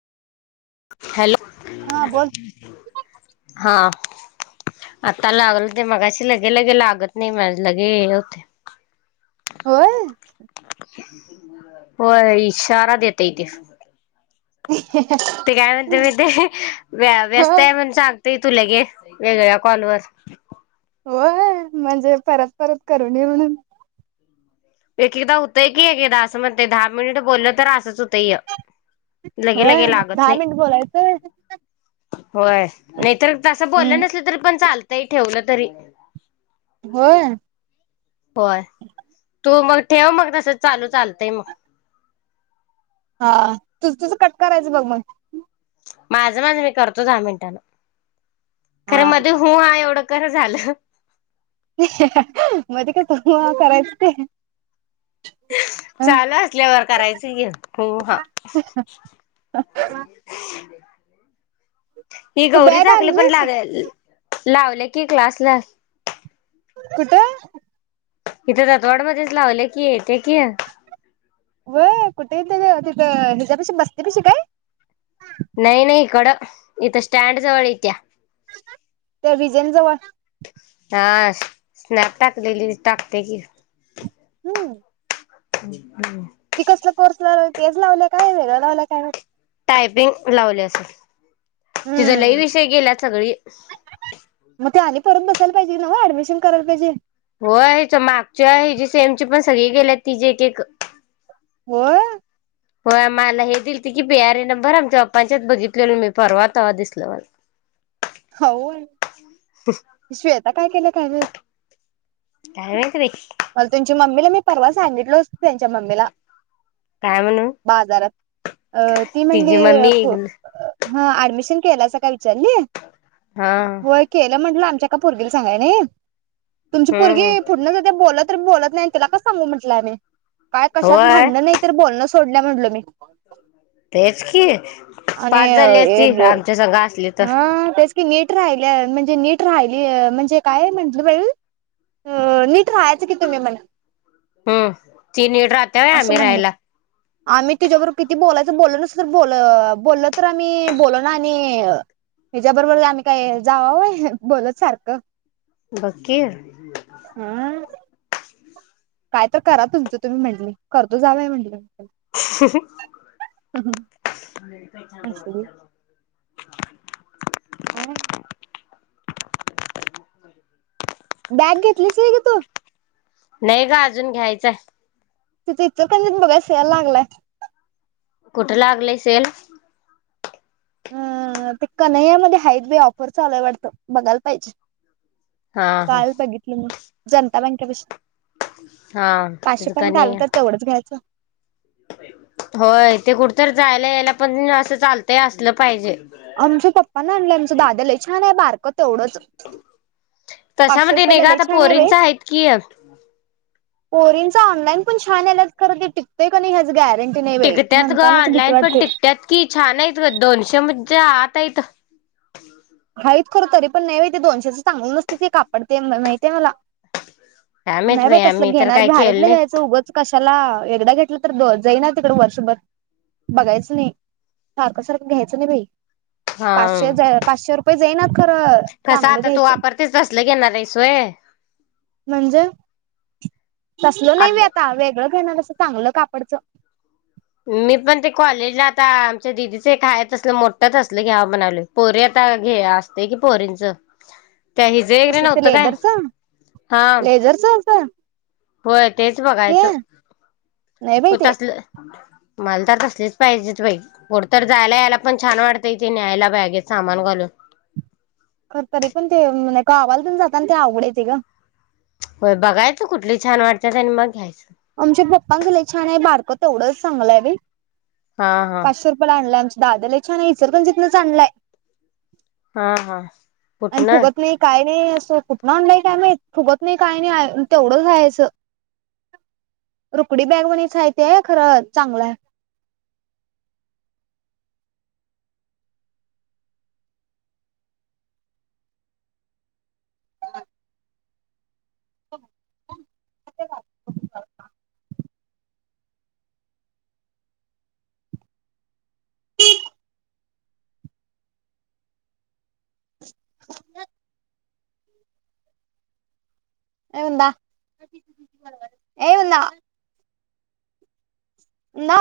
Hello हा बोल हा आता लागल नाही मग अे लगे लगे लागत नाही माझ लगे होतय. होय. होय इशारा देतय ते. ते काय म्हणते ह माहिते व्यस्त आहे म्हणून सांग ते तुला घे वेगळ्या कॉलवरर होय म्हणजे परत परत करू नये म्हणून एक एकदा होतंय की एकेदा असं म्हणतय दहा मिनिट बोललं तर असंच होतंय. लगे होय लगे लागत दहा नाही मिनट बोलायचंय. होय नाहीतर तसं बोललं हम्म नसल तरी पण चालतय ठेवलं तरी. होय होय तू मग ठेव मग तस चालू चालतय मग. हा तु तुझं कट करायचं बघ मग. माझं माझं मी करतो दहा मिनिटांन खरं हा मध्ये हो ह एवढं कर झालं. मध्ये काय हूं हा तु करायचं ते. चालू असल्यावर करायचं की हु हा. [inaudible] ही तू गौरी बॅग झाकली पण आणलीस लाग लावल्या की क्लासला. कुठ? इथ दतवाड मध्येच लावल्या कि येत्या कि. व्हय कुठ येत्या ग? तिथं हिच्यापशी बस्ती पशी काय? नाही नाही इकडं इथं स्टँड जवळ इत्या. त्या विजेन जवळ.. हा स्नॅप टाकलेली टाकत्या की. हम्म. ह हम्म. ती कसला कोर्स लावल्या? तेच लावल्या काय वेगळा लावल्या काय माहित. टायपिंग लावली असल. तिज लई हम्म विषय गेल्यात सगळी. मग ते आणि परत बसायला पाहिजे नव्ह, ऍडमिशिन करायला पाहिजे? होय हीच मागच्या हिची सेमची पण सगळी गेल्यात तीची एक एक. होय? होय मला हे दिलती की पी आर इ नंबर आमच्या पप्पांच्यात बघितलेलो मी परवा तवा दिसल. [inaudible] हा होय. श्वेता काय केल्या काय माहित? काय माहित बाई. तिला मी परवा सांगितलो असतो त्यांच्या मम्मीला. काय म्हणून बाजारात अ ती म्हणली तिची मम्मी हा ऍडमिशन केलासा काय विचारली. हा होय केलं म्हंटलं आम्ही ते का पोरगीला सांगाय नई. तुमची हम्म पोरगी हम्म फूडन जातीया बोलत बोलत नाय तिला का सांगू म्हणलं आम्ही, काय कशात होय भांड्डणं नाही तरी बोलणं सोडल तिला म्हटलो मी. तेच की आणि पास झाली असती आमच्यासंग हा तेच की नीट राहिल्या, म्हणजे नीट राहिली, म्हणजे काय म्हटली बाइ अ नीट राहायचं की तुम्ही म्हण. हम्म तीन नीट राहते होय असं आम्ही म्हणली राहायला आम्ही तिजा बरोबर किती बोलाय तिथं बोलल नसल तर बोल बोलल तर आम्ही बोलना आणि अ हिच्या बरोबर आम्ही काय जावाव वय, बोलत सारखं. बक की. हा काय तर करा तुमचं तुम्ही म्हंटली, करतो जा बाई म्हंटलं. [inaudible] असली [unintelligible] व्हय. [inaudible] बॅग घेतलीस वय ग तू? नाही ग अजून, घ्यायचंय. तिथं इचलकरंजीत बघुया सेल लागलाय. कुठ लागलय सेल? अ ते कन्हैयामध्ये हयात बाई ऑफर चालूय वाटतं बघायला पाहिजे. हा हा काल बघितली मी जनता बँकेपशी. हा पाचशे तिथं का पर्यंत आल नाही तर तेवढंच घ्यायचं. होय ते कुठ तर जायला यायला पण असं चालतंय असलं पाहिजे. आमच्या पप्पान आणलं आमच्या दादा लय छान हाय बारक तेवढंच. पाचशे तशामध्ये नाही ग आता पोरींच हायत की. पोरीनच ऑनलाईन पण छान आल्यात खरं ते टिकतेय का नाही हेच गॅर टिकत्यात ग ऑनलाईन पण टिकत्यात की छान आहेत बग दोनशे म च्या आत हाइत. हाहित खरं तरी पण नाही. माहिती ते दोनशेचं चांगलं नसते ते कापडते माहितीये मला, काय माहित नाही बाई तसलं आम्ही तर घेणार काय केलं भारीतलं नाही जायचं उगंच कस, चला एकदा घेतलं तर जाई ना तिकडे वर्षभर, बघायचं नाही. सारखं सारखं घ्यायचं नाही बाई हा पाचशे पाचशे, प जाईना खरं कसं चांगलं आता तू घ्यायचं. वापरतेच तसलं घेणार आहेस व्हय म्हणजे, तसल आ नाही मी आता वेगळं घेणारसं चांगलं कापडचं. मी पण ते कॉलेजला आता आमच्या दिदीच एकाय असलं मोठं असलं घ्याव बनवले पोर आता, घे असते की पोरींचं, त्या हिजे कसलं ते नव्हतं काय लेदरचं हा, लेझरच असं होय तेच ते बघायचं नाही बाई होत ते असलं. मला तर तसलीच पाहिजे बाई कूटतर जायला यायला, पण छान वाटतंय त न्यायला बॅगेत सामान घालून. [unintelligible] खर तरी पण ते गावाला तेण जातानाते आवडायचे ग, होय बघायचं कुठली छान वाटतात. आणि मग घ्यायचं, तेवढं चांगलं आहे हा हा पाशे रूपया आणला, दादा लई छान इचलकरंजी जिथनं च आणलंय. हा हा कुठनं, नाही काय नाही असं कुठन आणलंय काय म फुगत नाही काय नाही तेवढं रायचं, रुकडी बॅग म्हचय तेय खरं चांगलं आहे. [unintelligible] [unintelligible] एदा ए [unintelligible] ना